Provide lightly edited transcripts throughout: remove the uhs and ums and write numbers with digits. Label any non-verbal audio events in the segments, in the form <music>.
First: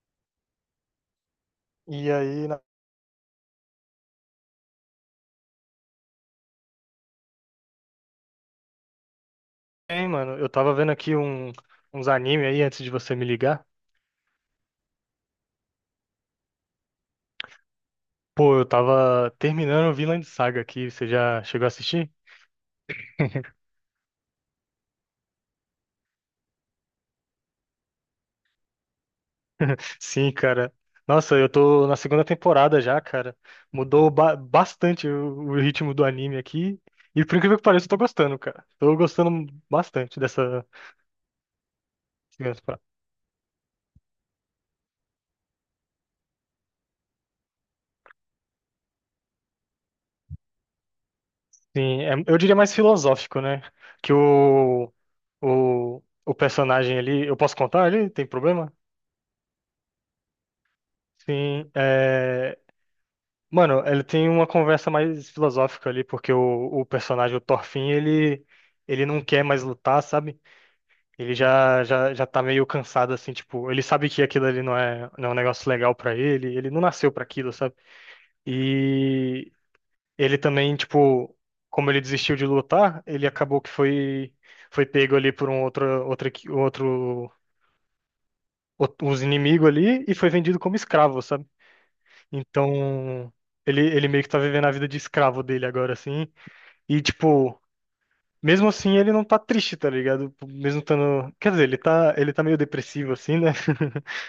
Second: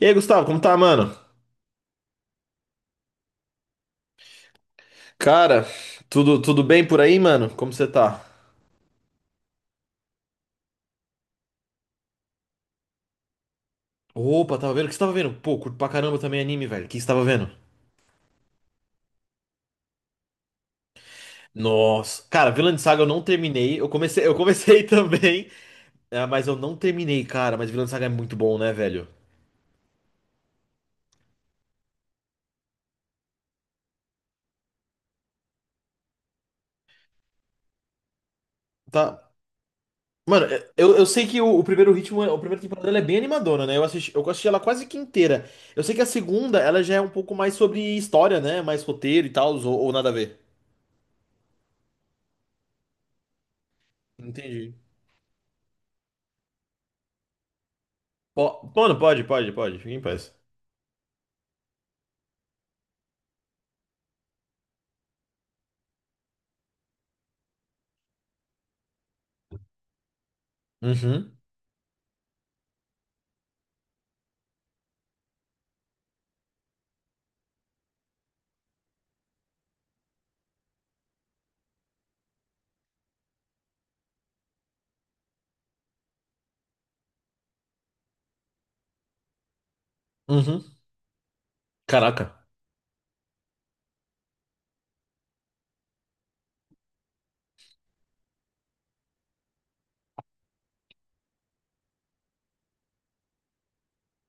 E aí, Gustavo, como tá, mano? E aí, Cara, tudo bem por aí, mano? Como você tá? hein, mano, eu tava vendo aqui uns anime aí antes de você me ligar. Opa, tava vendo? O que você tava vendo? Pô, curto pra caramba também anime, velho. O que você tava vendo? Pô, eu tava terminando o Vinland Saga aqui. Você já chegou a assistir? Nossa. Cara, Vinland Saga eu não <laughs> terminei. Eu comecei <laughs> também, é, mas eu não terminei, cara. Mas Vinland Saga é muito bom, né, velho? Sim, cara. Nossa, eu tô na segunda temporada já, cara. Mudou bastante o ritmo do anime aqui. E por incrível que pareça, eu tô gostando, cara. Tô Tá. gostando bastante Mano, dessa eu sei que o primeiro ritmo, o segunda primeiro temporada. temporada ela é bem animadona, né? Eu assisti ela quase que inteira. Eu sei que a segunda, ela já é um pouco mais sobre história, né? Mais roteiro e tal, ou nada a ver. Sim, eu diria mais filosófico, né? Que Entendi. o personagem ali. Eu posso contar ali? Tem problema? Mano, pode, pode, pode. Fica em paz. Sim, é. Mano, ele tem uma conversa mais filosófica ali, porque o personagem, o Thorfinn, ele não quer mais lutar, sabe? Ele Uhum, já tá meio cansado, assim, tipo, ele sabe que aquilo ali não é um negócio legal pra ele, ele não nasceu pra aquilo, sabe? E ele também, tipo, como ele desistiu de lutar, ele acabou que foi pego ali por um outro, outro, equi- outro, outro, uns inimigos ali e foi vendido uhum. como escravo, sabe? Caraca, Então, ele meio que tá vivendo a vida de escravo dele agora, assim. E, tipo, mesmo assim ele não tá triste, tá ligado? Mesmo estando. Quer dizer, ele tá meio depressivo, assim, né? <laughs>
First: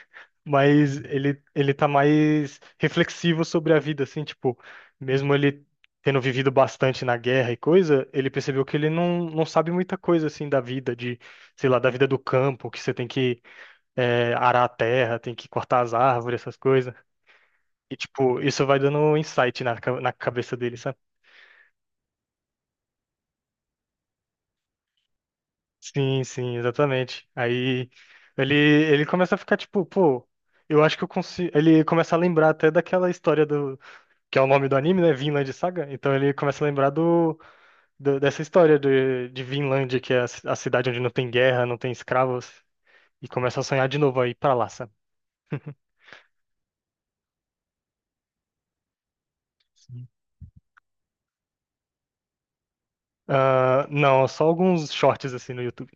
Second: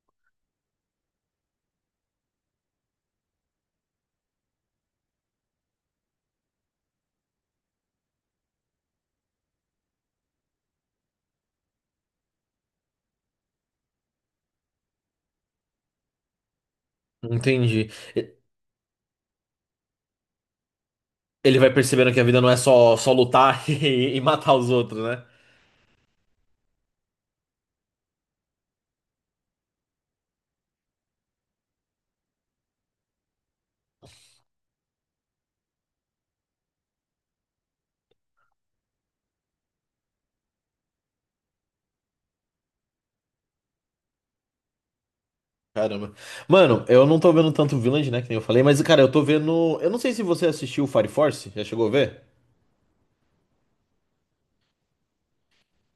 Mas ele tá mais reflexivo sobre a vida, assim, tipo, mesmo ele tendo vivido bastante na guerra e coisa, ele percebeu que ele não sabe muita coisa, assim, da vida, de, sei lá, da vida do campo, que você tem que arar a terra, tem que cortar as árvores, essas coisas. entendi. E, E- tipo, isso vai dando um insight na cabeça dele, sabe? Ele vai percebendo que a vida não é só, só lutar <laughs> e matar os outros, né? Sim, sim, exatamente. Aí ele começa a ficar tipo, pô, eu acho que eu consigo. Ele começa a lembrar até daquela história do. Que é o nome do anime, né? Vinland Saga. Então ele começa a lembrar dessa história de Vinland, que é a cidade onde não tem guerra, não tem escravos. E começa a sonhar de novo aí pra lá, sabe? Caramba. Mano, eu não tô vendo tanto Village, né? Que nem eu falei, mas, cara, eu tô vendo. Eu não Sim. sei se você assistiu Fire Force, já chegou a ver? Ah, não, só alguns shorts assim no YouTube.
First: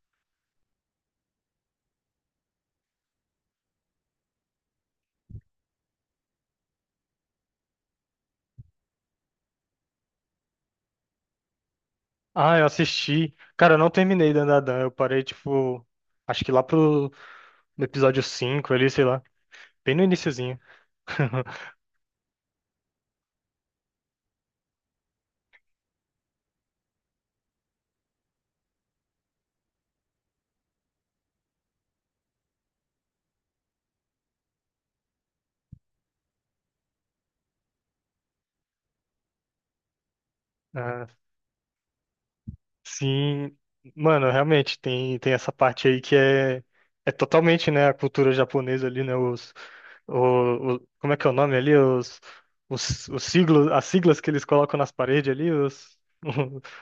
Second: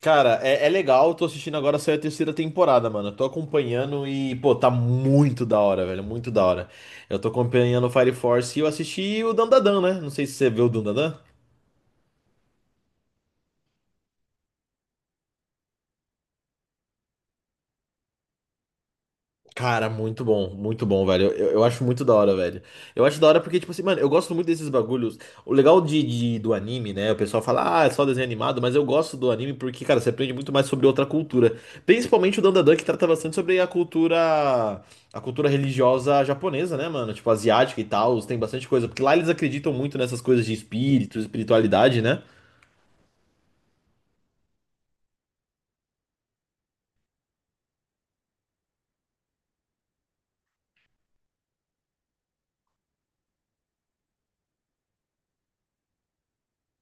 Cara, é, é legal, eu tô assistindo agora, saiu a terceira temporada, mano. Eu tô acompanhando e, pô, tá muito da hora, velho, muito da hora. Eu tô acompanhando o Fire Force e eu assisti o Dandadan, né? Não sei se você viu o Dandadan. Ah, eu assisti. Cara, eu não terminei Dan Dan. Eu parei, tipo, acho que lá pro no episódio 5 ali, sei lá. Cara, Bem no iniciozinho. muito bom, velho. Eu, eu <laughs> eu acho muito da hora, velho. Eu acho da hora porque, tipo assim, mano, eu gosto muito desses bagulhos. O legal de, do anime, né? O pessoal fala, ah, é só desenho animado, mas eu gosto do anime porque, cara, você aprende muito mais sobre outra cultura. Principalmente o Dandadan, que trata bastante sobre a cultura religiosa japonesa, né, mano? Tipo, asiática e tal, tem bastante coisa. Porque lá eles acreditam muito nessas coisas de espírito, Ah, espiritualidade, né? sim, mano, realmente tem essa parte aí que é totalmente, né, a cultura japonesa ali, né, como é que é o nome ali, os siglos, as siglas que eles colocam nas paredes ali, <laughs>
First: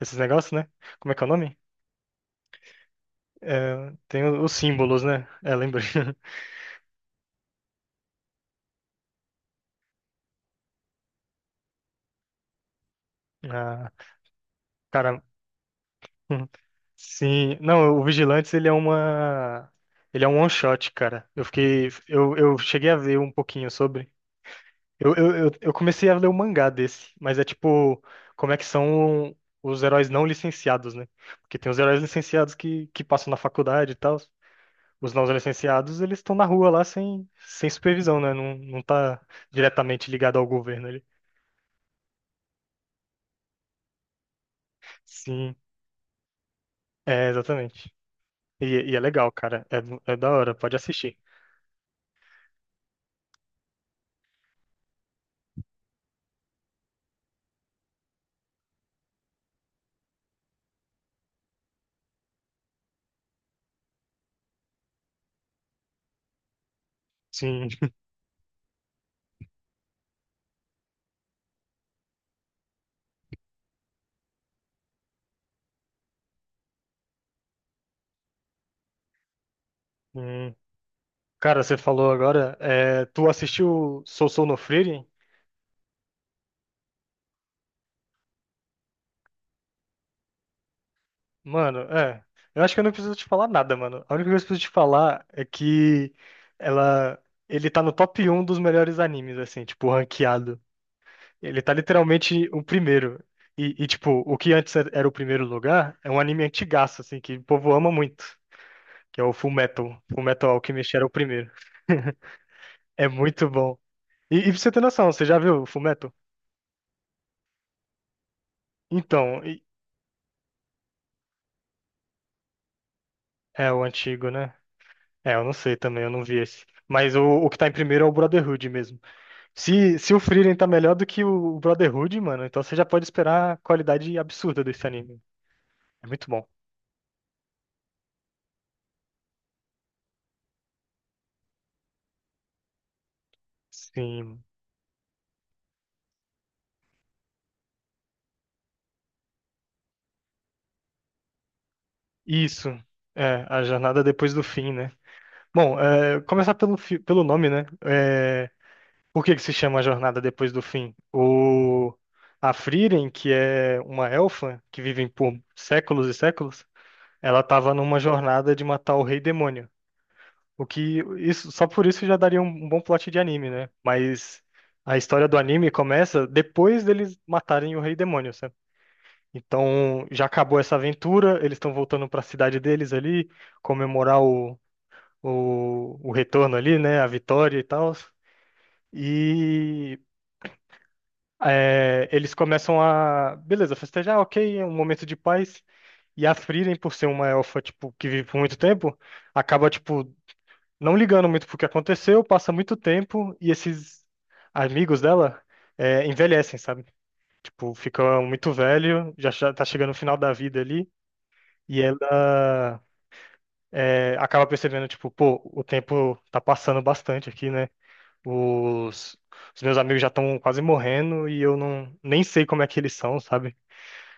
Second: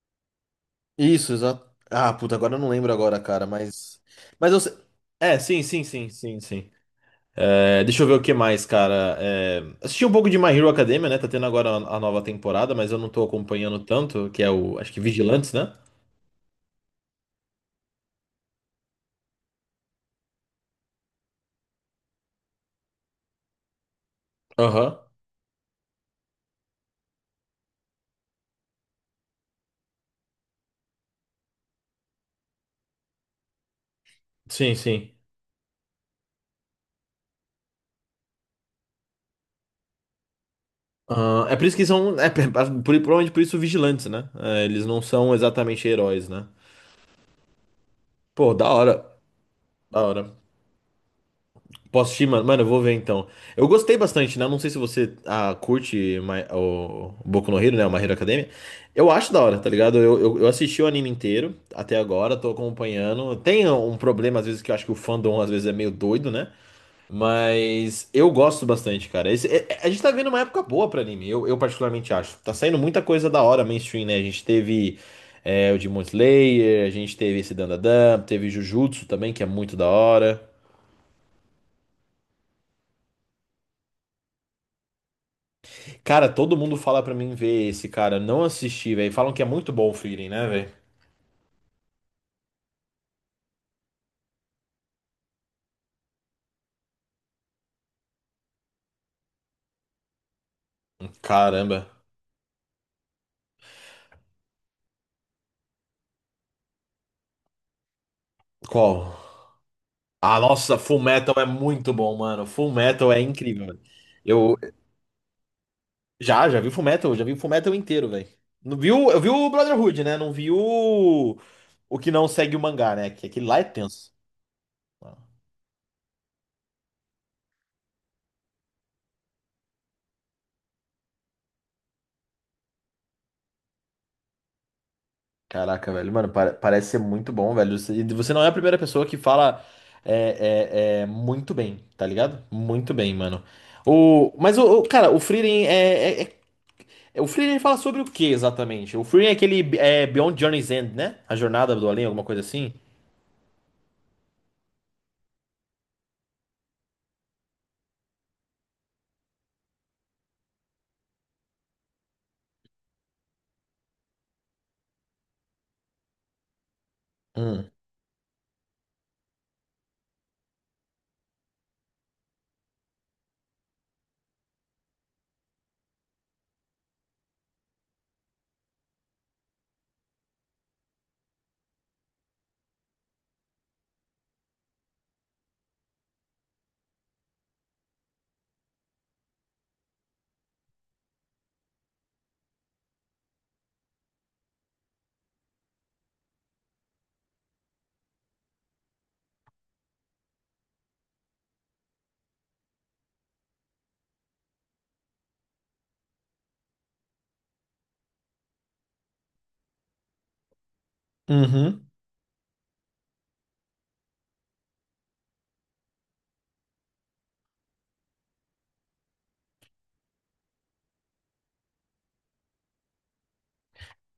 esses negócios, né, como é que é o Isso, nome? exato. Ah, puta, agora eu não lembro agora, cara, É, mas. tem Mas os eu sei- símbolos, né, É, é, sim, sim, lembrei, sim, <laughs> sim, sim. É, deixa eu ver o que mais, cara. É, assisti um pouco de My Hero Academia, né? Tá tendo agora a nova temporada, mas eu não tô acompanhando ah, tanto, que é o, acho que cara, Vigilantes, né? hum, sim, não, o Vigilantes, ele é um one-shot, cara, eu cheguei a ver um pouquinho sobre, Aham. Eu comecei a ler o mangá desse, mas é tipo, como é que são os heróis não licenciados, né? Porque tem os heróis licenciados que passam na faculdade e tal. Sim, Os sim. não licenciados, eles estão na rua lá sem supervisão, né? Não, não tá diretamente ligado ao governo ali. Ah, é por isso que são, é, provavelmente por isso vigilantes, né? É, eles não são Sim, exatamente heróis, né? é, exatamente. Pô, E, da e é hora. legal, cara. Da É da hora. hora, pode assistir. Posso assistir, mano? Mano, eu vou ver então. Eu gostei bastante, né? Não sei se você ah, curte o Boku no Hero, né? O My Hero Academia. Eu acho da hora, tá ligado? Eu assisti o anime inteiro até agora, tô acompanhando. Tem um problema, às vezes, que eu acho que o fandom às vezes é meio doido, né? Sim. Mas eu gosto bastante, cara. A gente tá vendo uma época boa pra anime, eu particularmente acho. Tá saindo muita coisa da hora mainstream, né? A gente teve é, o Demon Slayer, a gente teve esse Dandadan, teve Jujutsu também, que é muito da hora. Hum. Cara, você falou agora, tu assistiu Sousou no Frieren? Cara, todo mundo fala pra mim ver esse cara. Eu não assisti, velho. Falam que é muito bom o Frieren, né, velho? Mano, é. Eu acho que eu não preciso te falar nada, mano. A única coisa que eu preciso te falar é que ela, ele tá no top 1 dos melhores animes, assim, tipo, ranqueado. Ele tá Caramba. literalmente o primeiro. E, tipo, o que antes era o primeiro lugar é um anime antigaço, assim, que o povo ama muito, Qual? que é o Fullmetal. Ah, Fullmetal nossa, Alchemist Full era o Metal é primeiro. muito bom, <laughs> mano. Full É Metal é muito incrível, bom. velho. E pra Eu você ter noção, você já viu o Fullmetal? já, já vi Full Metal, já vi Full Metal inteiro, velho. Não viu, eu vi Então, o Brotherhood, né? Não vi o que não segue o mangá, né? Que aquele lá é é o tenso. antigo, né? É, eu não sei também, eu não vi esse. Mas o que tá em primeiro é o Brotherhood mesmo. Se o Frieren tá melhor do que o Brotherhood, mano, então você já pode esperar a qualidade absurda desse anime. Caraca, É velho, muito mano, bom. Parece ser muito bom, velho. Você- E você não é a primeira pessoa que fala é, é, é, muito bem, tá ligado? Muito bem, mano. O, Sim. mas, o, cara, o Frieren é, o Frieren fala sobre o que exatamente? O Frieren é aquele é, Beyond Journey's End, né? A Jornada do Além, alguma coisa Isso. assim? É, a jornada depois do fim, né? Bom, é, começar pelo nome, né? É, por que que se chama a jornada depois do fim? A Frieren, que é uma elfa que vive por séculos e séculos, ela Hum. tava numa jornada de matar o rei demônio. O que isso só por isso já daria um bom plot de anime, né? Mas a história do anime começa depois deles matarem o Rei Demônio, sabe? Então já acabou essa aventura, eles estão voltando para a cidade deles ali, comemorar o retorno ali, né? A vitória e tal. E eles começam a, beleza, festejar, ok, é um momento de paz. E a Frieren, por ser uma elfa, tipo, que vive por muito tempo, acaba, tipo, não ligando muito pro que aconteceu, passa muito tempo e esses amigos dela envelhecem, sabe? Tipo, ficam muito velho, já tá chegando no final da vida ali e Uhum, ela acaba percebendo, tipo, pô, o tempo tá passando bastante aqui, né? Os, os meus amigos já estão quase morrendo e eu não nem sei como é que eles são, sabe?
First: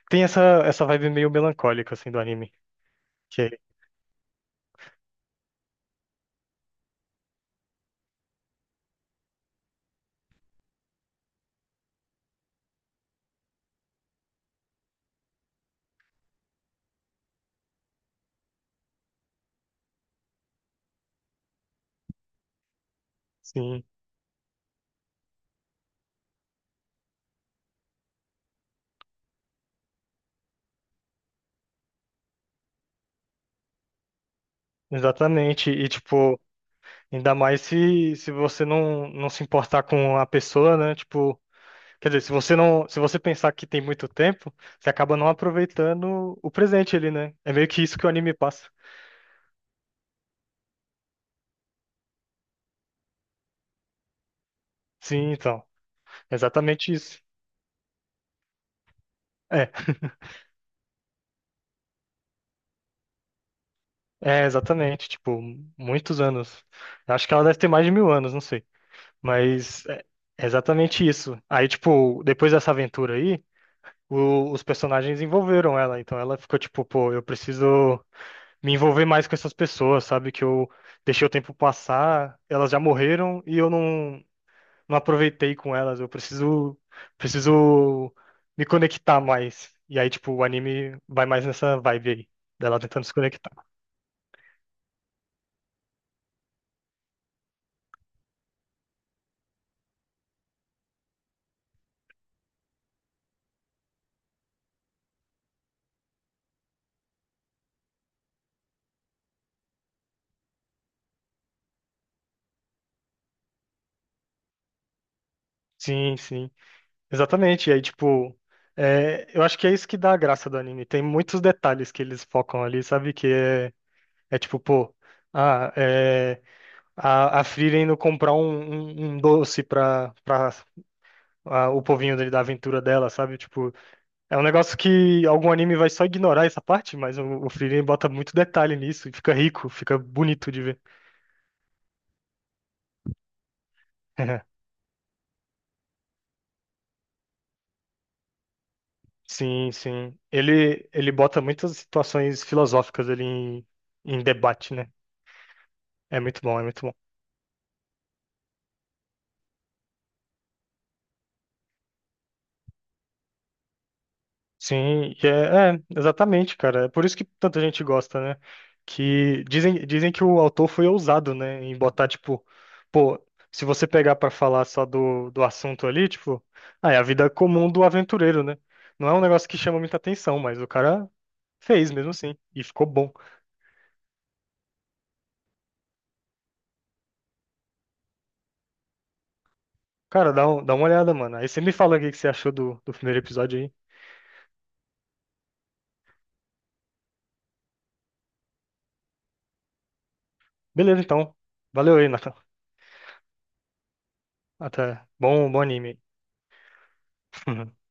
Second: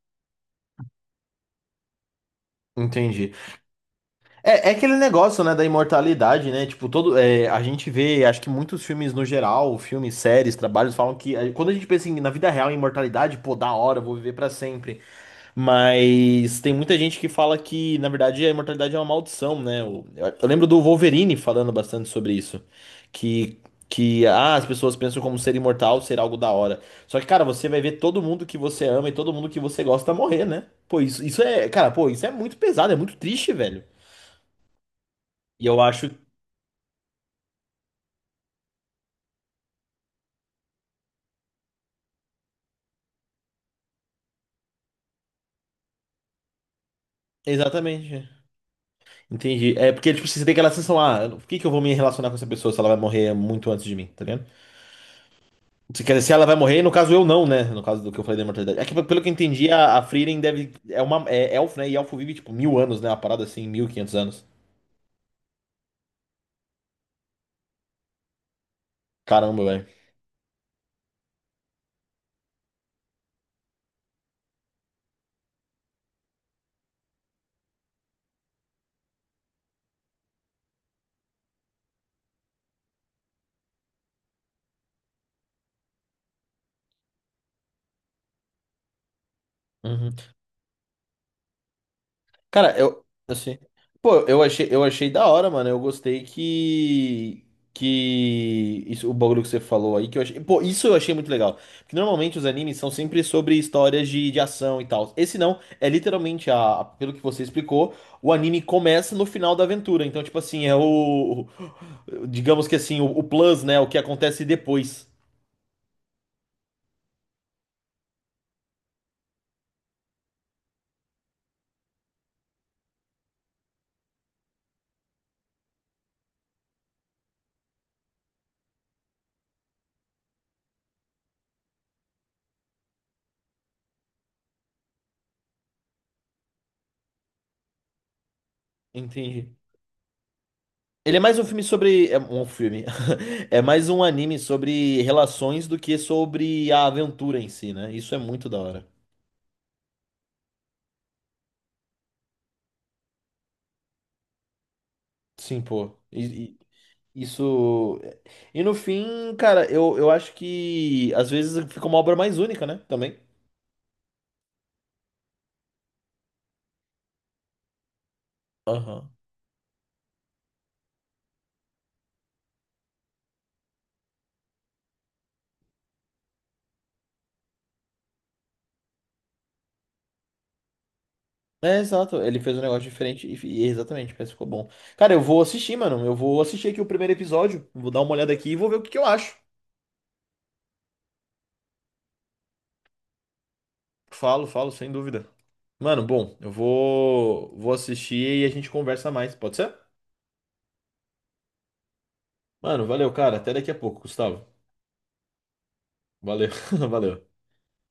Tem essa vibe meio melancólica assim do anime, entendi. que é, É, é aquele negócio, né, da imortalidade, né? Tipo, todo, é, a gente vê, acho que muitos filmes no geral, filmes, séries, trabalhos, falam que é, quando a gente pensa em, na vida real, em imortalidade, pô, da hora, eu vou viver pra sempre. Mas tem muita gente que fala que, na verdade, a imortalidade é uma maldição, né? Eu lembro do Wolverine falando bastante sobre isso. Que, sim, que ah, as pessoas pensam como ser imortal ser algo da hora. Só que, cara, você vai ver todo mundo que você ama e todo mundo que você gosta morrer, né? Pô, isso é, cara, pô, isso é muito pesado, é muito triste, velho. E exatamente. eu E acho. tipo. Ainda mais se você não se importar com a pessoa, né? Tipo, quer dizer, se você pensar que tem muito tempo, você acaba não aproveitando o presente ali, né? É meio que isso que o Exatamente. anime É. passa. Entendi. É porque, tipo, você tem aquela sensação, ah, por que que eu vou me relacionar com essa pessoa se ela vai morrer muito antes de mim, tá ligado? Sim, então, Se, quer dizer, se ela vai morrer, no exatamente caso isso. eu não, né? No caso do que eu falei da imortalidade. É que, pelo que eu entendi, É, a Frieren deve. É uma é elfo, né? E elfo vive, tipo, 1000 anos, né? Uma parada assim, 1500 anos. é exatamente, tipo, muitos anos. Eu acho que ela deve ter mais de mil anos, não sei. Caramba, Mas velho. é exatamente isso. Aí, tipo, depois dessa aventura aí, os personagens envolveram ela. Então ela ficou tipo, pô, eu preciso me envolver mais com essas pessoas, sabe? Que eu deixei o tempo passar, elas já morreram e eu não aproveitei com elas. Eu preciso me conectar mais. E aí, Uhum. tipo, o anime vai mais nessa vibe aí, Cara, dela eu, tentando se conectar. assim, pô, eu achei da hora, mano. Eu gostei que isso, o bagulho que você falou aí que eu achei, pô, isso eu achei muito legal. Porque normalmente os animes são sempre sobre histórias de ação e tal. Esse não, é literalmente a, pelo que você explicou, o anime começa no final da aventura. Então, tipo assim, é o, digamos que assim, o plus, né, o que acontece depois. Sim, sim, exatamente. E aí, tipo, eu acho que é isso que dá a graça do anime. Tem muitos detalhes que eles focam ali, sabe? Que é tipo, pô. Ah, é, a Frieren indo comprar um doce pra o povinho dele da aventura dela, sabe? Tipo, é um negócio que algum anime vai só ignorar essa parte, mas o Frieren bota muito detalhe nisso e fica Entendi. rico, fica bonito de ver. Ele é mais um filme sobre. É um filme. <laughs> É mais um anime <laughs> sobre relações do que sobre a aventura em si, né? Isso é muito da hora. Sim, sim. Ele bota muitas situações filosóficas ali em debate, né? Sim, pô. É muito bom, é muito bom. Isso. E no fim, cara, eu acho que às vezes fica uma obra mais única, né? Também. Sim, e é, exatamente, cara. É por isso que tanta gente gosta, né? Aham. Que dizem que o autor foi ousado, né? Em botar, tipo, pô, se você pegar pra falar só do assunto ali, tipo, ah, é a vida comum do aventureiro, né? Não é um negócio que chama muita atenção, mas o cara É, fez mesmo exato. assim, Ele fez um e negócio ficou bom. diferente e exatamente, parece que ficou bom. Cara, eu vou assistir, mano. Eu vou assistir aqui o primeiro episódio. Vou dar uma olhada aqui e vou ver o que que eu acho. Cara, dá uma olhada, mano. Aí você me fala o que que você achou do primeiro episódio aí. Falo, falo, sem dúvida. Mano, bom, eu vou, vou assistir e a gente conversa mais, pode ser? Beleza, então. Valeu aí, Nathan. Mano, valeu, cara. Até daqui a pouco, Gustavo. Até. Bom, bom anime. Valeu, <laughs> valeu. Aí. <laughs>